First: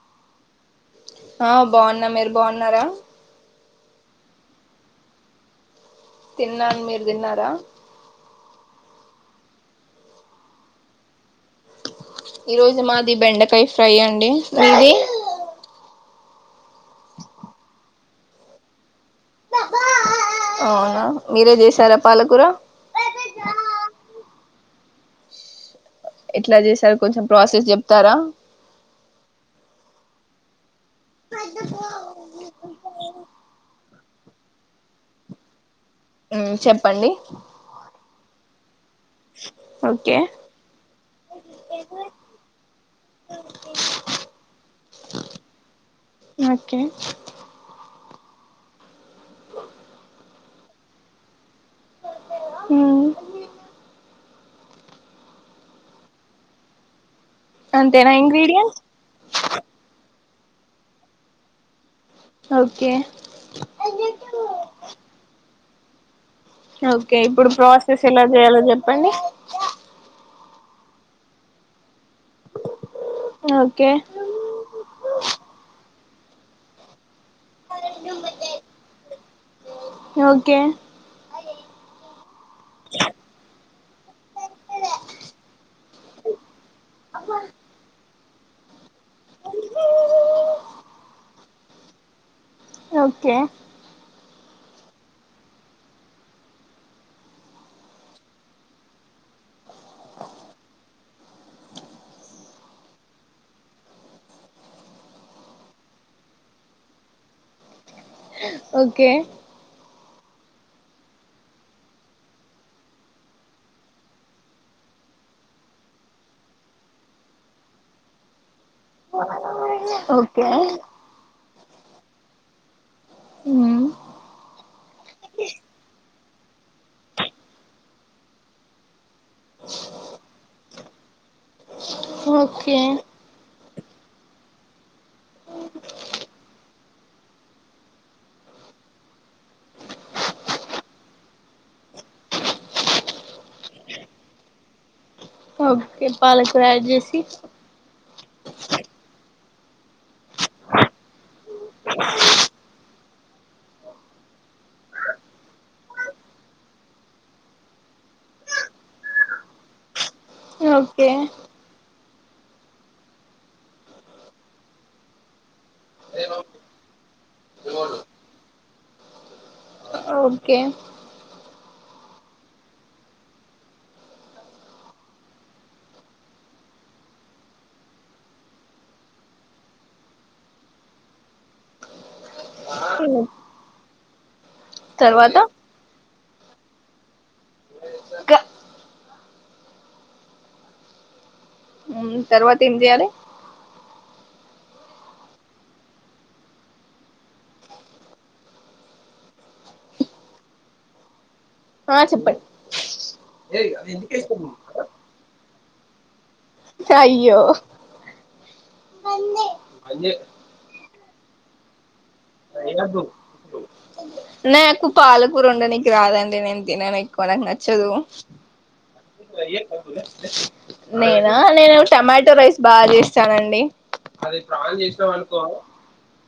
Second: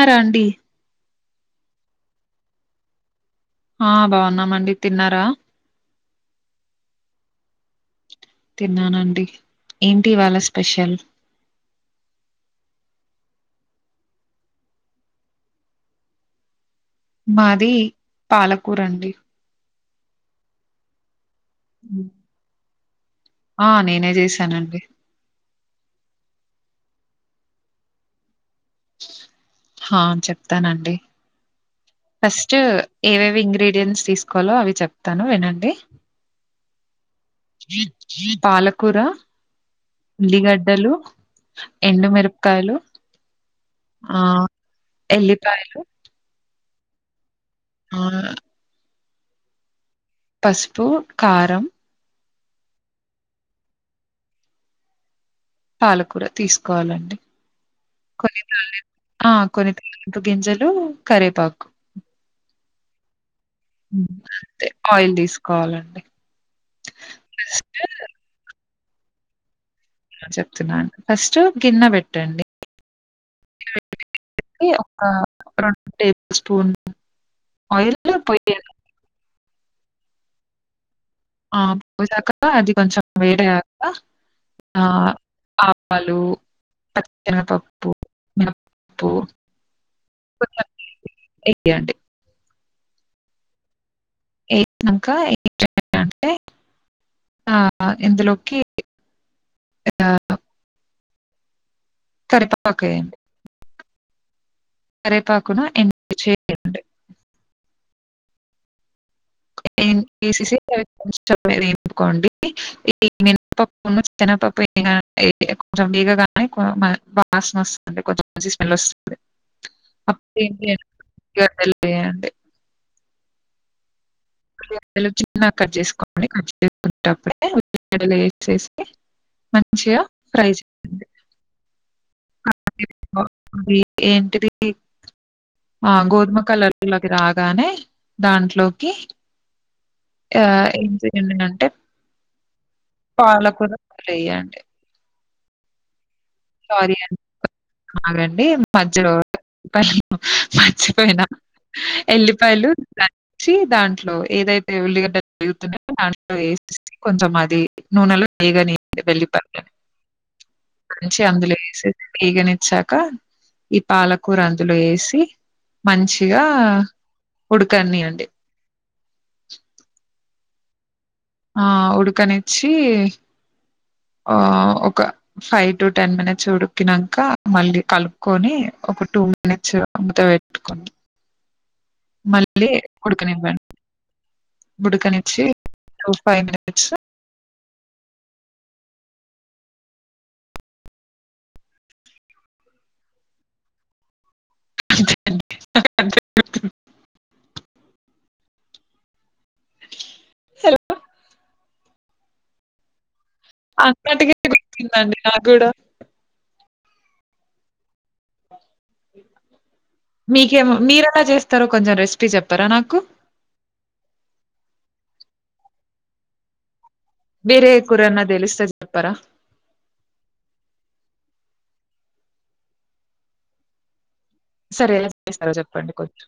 ఆ రండి ఆ బాన్న మీరు బాన్నారా ఆ బాగున్నామండి తిన్నారా తిన్నాను మీరు తిన్నారా తిన్నానండి ఏంటి ఈవాళ స్పెషల్ ఈ రోజు మాది బెండకాయ ఫ్రై అండి మీది మాది పాలకూరండి అవునా మీరే చేశారా పాలకూర ఆ నేనే చేశానండి ఎట్లా చేసారు కొంచెం ప్రాసెస్ చెప్తారా హా చెప్తానండి ఫస్ట్ ఏవేవి ఇంగ్రీడియన్ట్స్ తీసుకోవాలో అవి చెప్తాను వినండి ఊ చెప్పండి పాలక్ కూర ఓకే ఉల్లిగడ్డలు ఎండుమిరపకాయలు ఎల్లిపాయలు ఓకే [unintelligible] పసుపు కారం ఊ పాలకూర తీసుకోవాలండి అంతేనా ఇంగ్రీడియంట్స్ కొన్ని తాళింపు గింజలు కరేపాకు ఓకే అంతే ఆయిల్ తీసుకోవాలండి ఓకే ఇప్పుడు ప్రాసెస్ ఫస్టు ఎలా చేయాలో చెప్ ప్పండి చెప్తున్నాను ఫస్ట్ గిన్నె బెట్ ఓకే ఒక రొట్టె స్టోన్ ఆయిల్ పోయండి ఓకే ఆ పోసాక అది కొంచెం వేడయా ఆ అప్పలు పచ్చి శెనగ పప్పు [inaudible] పూ [inaudible] యాంటీ ఒకే అయిపోయినంక ఏం చేయాలంటే అంటే ఆ ఇందులోకి [inaudible] కరెపాకు ఎయ్యండి కరేపాకున ఎన్ని చే [unintelligible] ఒకే ఎసేసి కొంచం ఏపుకొండి చికెన్ ఐతే వాసన వస్తుంది కొంచం స్మెల్ వస్తుంది ఓకే [unintelligible] మ్మ్ ఉల్ చిన్నగా కట్ చేసుకోండి కట్ చేసుకుప్పుడే ఉల్లిలు వేసేసి మంచిగా ఫ్రై చేయండి ఓకే అది ఏంటిది ఆ గోధుమ కలర్లోకి రాగానే దాంట్లోకి ఆ ఏం చేయండి అంటే పాల కూడ వేయండి ఓకే బాగ ఫ్రై సారీ అండి. చేసి ఆగండి మధ్యలో మర్చిపోయినా ఎల్లిపాయలు దంచి దాంట్లో ఏదైతే ఉల్లిగడ్డలు తరుగుతున్నారో దాంట్లో కొంచెం అది నూనెలో వేగనియలి వెల్లిపాయలుని ఓకే చి అందులో ఏసి వేగనిచ్చాక ఈ పాలకూర అందులో వేసి మంచిగా ఉడకనియండి ఓకే ఆ ఉడకనిచ్చి ఆ ఒక ఫైవ్ టు టెన్ మినిట్స్ ఉడికినంక మళ్ళీ కలుపుకొని ఒక టూ మినిట్స్ మూత పెట్టుకోండి మళ్ళీ ఉడకనివ్వండి తర్వాత ఉడుకనిచ్చి ఫైవ్ మినిట్స్ తర్వాత ఏం చేయాలే [unintelligible] హలో ఆ చెప్పండి అక్కటికి నాగూడ అయ్యో ఎలా చేస్తారు కొంచెం రెస్ నాకు పాలకూర వండ నీకి రాదండి నేను తినను ఎ నాక్ వేరే నచ్చదు కూరన్నా తెలిస్తే చెప్పరా ఆ నేను టమాటో రైస్ బాగా చేస్తానండి అదే ప్రాణం సరే చేసినా ఎలా అనుకో చేస్తారో చెప్పండి కొంచెం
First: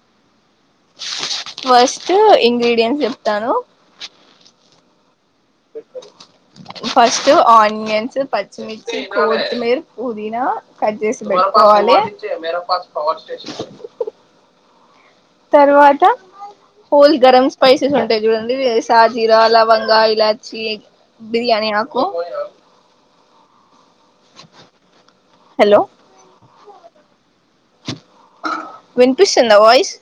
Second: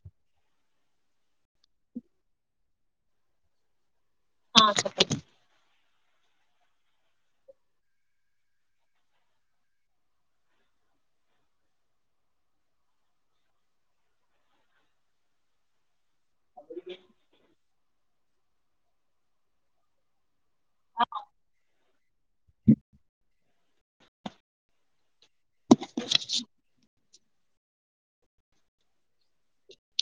ఫస్ట్ ఇంగ్రీడియంట్స్ చెప్తాను హా చెప్పండి ఫస్ట్ ఆనియన్స్ పచ్చిమిర్చి కోత్తిమీర్ పుదీనా కట్ చేసి పెట్టుకోవాలి. తరువాత హోల్ గరం స్పేసిస్ ఉ చూడండి సాజీరా లవంగా ఇలాచి చి బిర్యానీ ఆకు విన్పిస్తుందా వాయిస్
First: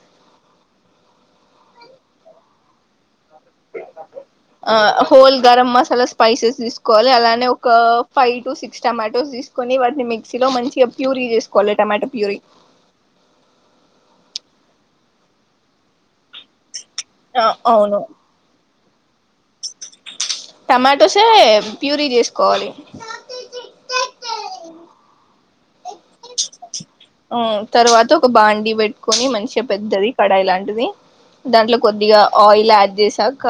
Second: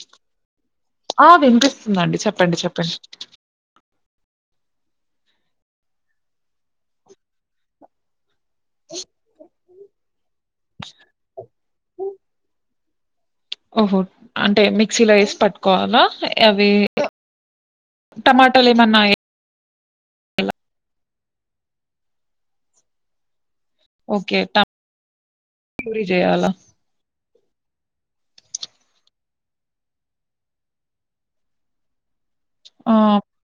ఆహ్ వినిపిస్తుందండి చెప్పండి చెప్పండి ఆహ్ హోల్ గరం మసాలా స్పైసెస్ తీసుకోవాలి అలానే ఒక ఫైవ్ టు సిక్స్ టమాటోస్ తీసుకొని వాటిని మిక్సీలో మంచిగా ప్యూరీ చేసుకోవాలి టమాటో ప్యూరీ. ఓహో అంటే మిక్సీలో ఏసి పట్టుకోవాలా అవి ఆహ్ అవును టమాటాలు ఏమన్నా టమాటోసే ప్యూరీ చేసుకోవాలి ఓకే ట ప్యూరీ చేయాలా ఆహ్ తర్వాత ఒక బాండి పెట్టుకొని మంచిగా పెద్దది కడాయి లాంటిది దాంట్లో కొద్దిగా ఆయిల్ యాడ్ ఆ, చేసాక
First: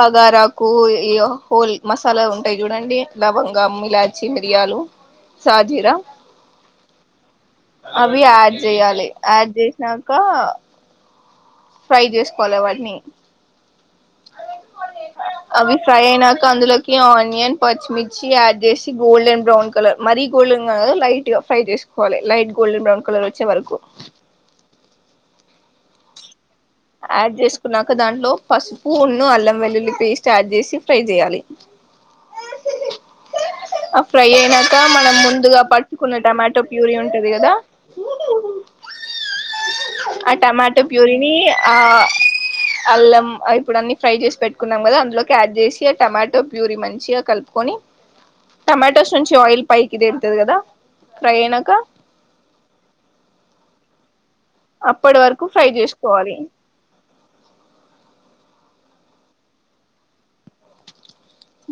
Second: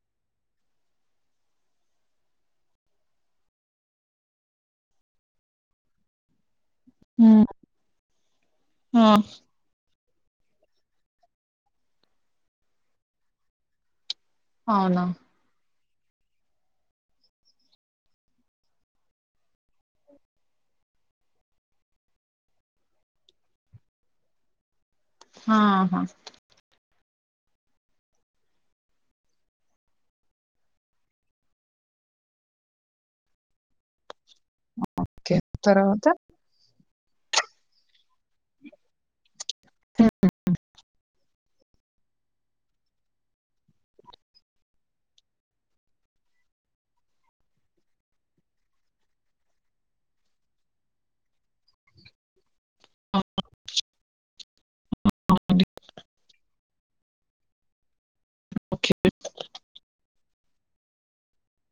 బగారాకు ఇగో హోల్ మసాలా ఉంటాయి చూడండి లవంగం ఇలాచి మిరియాలు సాజీర ఉమ్, అవి ఆడ్ ఆ, చేయ్యాలి ఆడ్ చేసినాక తో ఫ్రై చేసుకోవాలి వాటిని అవునా అవి ఫ్రై అయినాక అందులోకి ఆనియన్ పచ్చిమిర్చి యాడ్ చేసి గోల్డెన్ బ్రౌన్ కలర్ మరీ గోల్డెన్ కాదు లైట్ గా ఫ్రై చేసుకోవాలి లైట్ గోల్డెన్ బ్రౌన్ కలర్ వచ్చే వరకు. మ్మ్ హా యాడ్ చేసుకున్నాక దాంట్లో పసుపు ఉన్ను అల్లం వెల్లుల్లి పేస్ట్ యాడ్ చేసి ఫ్రై చేయాలి ఆ ఫ్రై అయినాక మనం ఓకే, ముందుగా తర్వాత పట్టుకున్న టమాటో ప్యూరి ఉంటది కదా ఆ టమాటో ప్యూరి ఆ అల్లం ఇప్పుడు అన్నీ ఫ్రై చేసి పెట్టుకున్నాం కదా అందులోకి యాడ్ చేసి ఆహ్ టమాటో ప్యూరీ మంచిగా కలుపుకొని టమాటోస్ నుంచి ఆయిల్ పైకి దేళ్తుంది కదా ఫ్రై అయినాక అప్పటి వరకు ఫ్రై చేసుకోవాలి. ఓకే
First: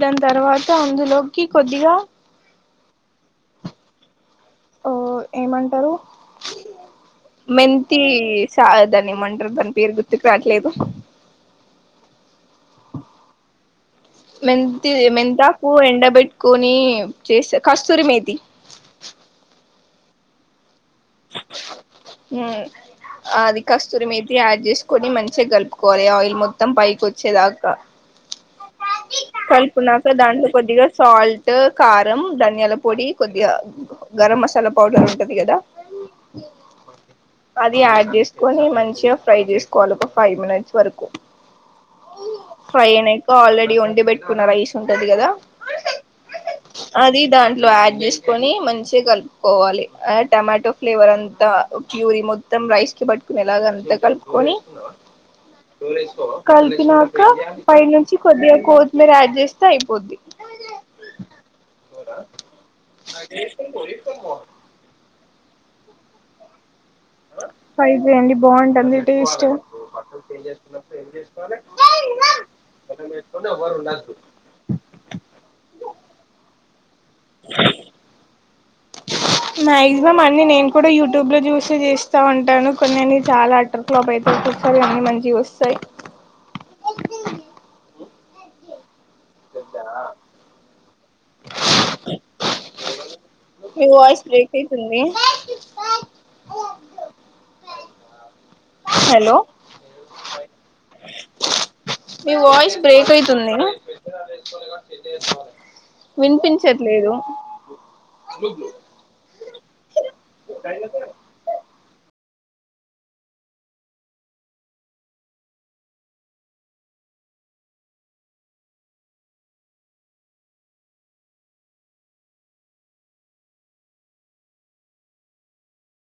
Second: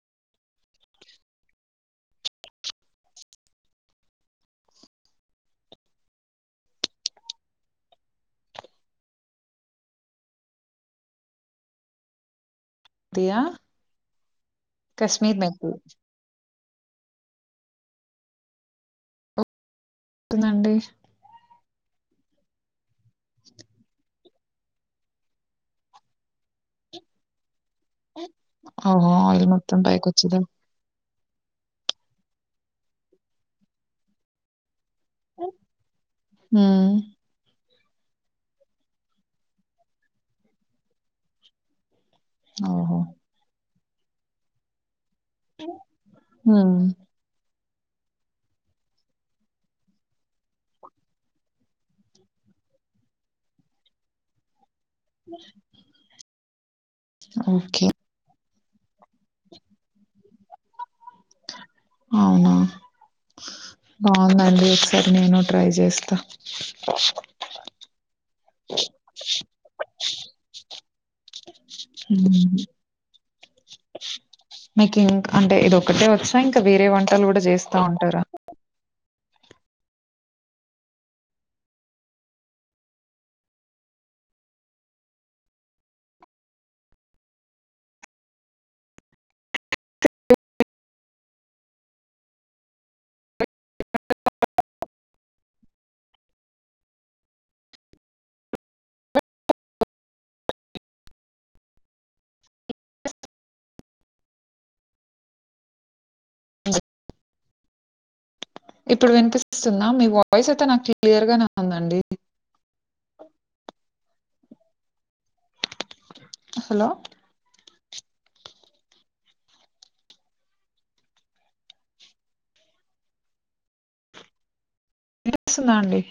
దాని తర్వాత అందులోకి కొద్దిగా ఓ ఏమంటారు మెంతి సా దాన్ని ఏమంటారు దాని పేరు గుర్తుకు రావట్లేదు దియా మెంతీ మెంతాకు ఎండబెట్టుకొని చేస్తే కస్తూరి మేతి తినండి మ్మ్ అ అది కస్తూరి మీరు యాడ్ చేసుకొని మంచిగా కలుపుకోవాలి ఆయిల్ మొత్తం పైకి వచ్చేదాక ఓహో ఆయిల్ మొత్తం పైకి కలుపుకున్నాక వచ్చిదా దాంట్లో కొద్దిగా సాల్ట్ కారం ధనియాల పొడి కొద్దిగా గరం మసాలా పౌడర్ ఉంటది కదా మ్మ్ అది యాడ్ చేసుకొని మంచిగా ఫ్రై చేసుకోవాలి ఒక ఫైవ్ మినిట్స్ వరకు ఓహో! ఫైన్యికు ఆల్రెడీ ఉంట పెట్టుకున్నరా ఈశాన్ ఉంటది కదా హ్మ్. అది దానికి ఇట్లా యాడ్ చేసుకొని మంచిగా కలుపుకోవాలి టమాటో ఫ్లేవర్ అంతా ప్యూరి మొత్తం రైస్ కి పట్టుకునేలాగ అంత కలుపుకొని కలిపినక పై ఓకే. నుంచి కొద్దిగా కోతిమర యాడ్ చేస్తే అయిపోద్ది అవునా బాగుందండి ఒకసారి నేను ట్రై చేస్తా ట్రై చెయ్యండి బాగుంటుంది టేస్ట్ ఏం చేస్తున్నప్పుడు ఏం చేసుకోవాలి మ్మ్ మీకు ఇంక్ అంటే ఇది ఒక్కటే వచ్చా ఇంకా వేరే వంటలు గుడా చేస్తా ఉంటారా మాక్సిమం అన్ని నేను కూడా యూట్యూబ్ లో చూస్తే చేస్తా ఉంటాను కొన్ని అన్ని చాలా అట్టర్ ఫ్లాప్ అయిపోతుంటాయ్ నేను చెస్తే మీ వాయిస్ బ్రేక్ అయితుంది హలో మీ వాయిస్ బ్రేక్ అయితుంది వినిపించట్లేదు ఇప్పుడు వినిపిస్తుందా మీ వాయిస్ అయితే నాకు క్లియర్ గానే ఉందండి హలో వినిపిస్తుందా అండి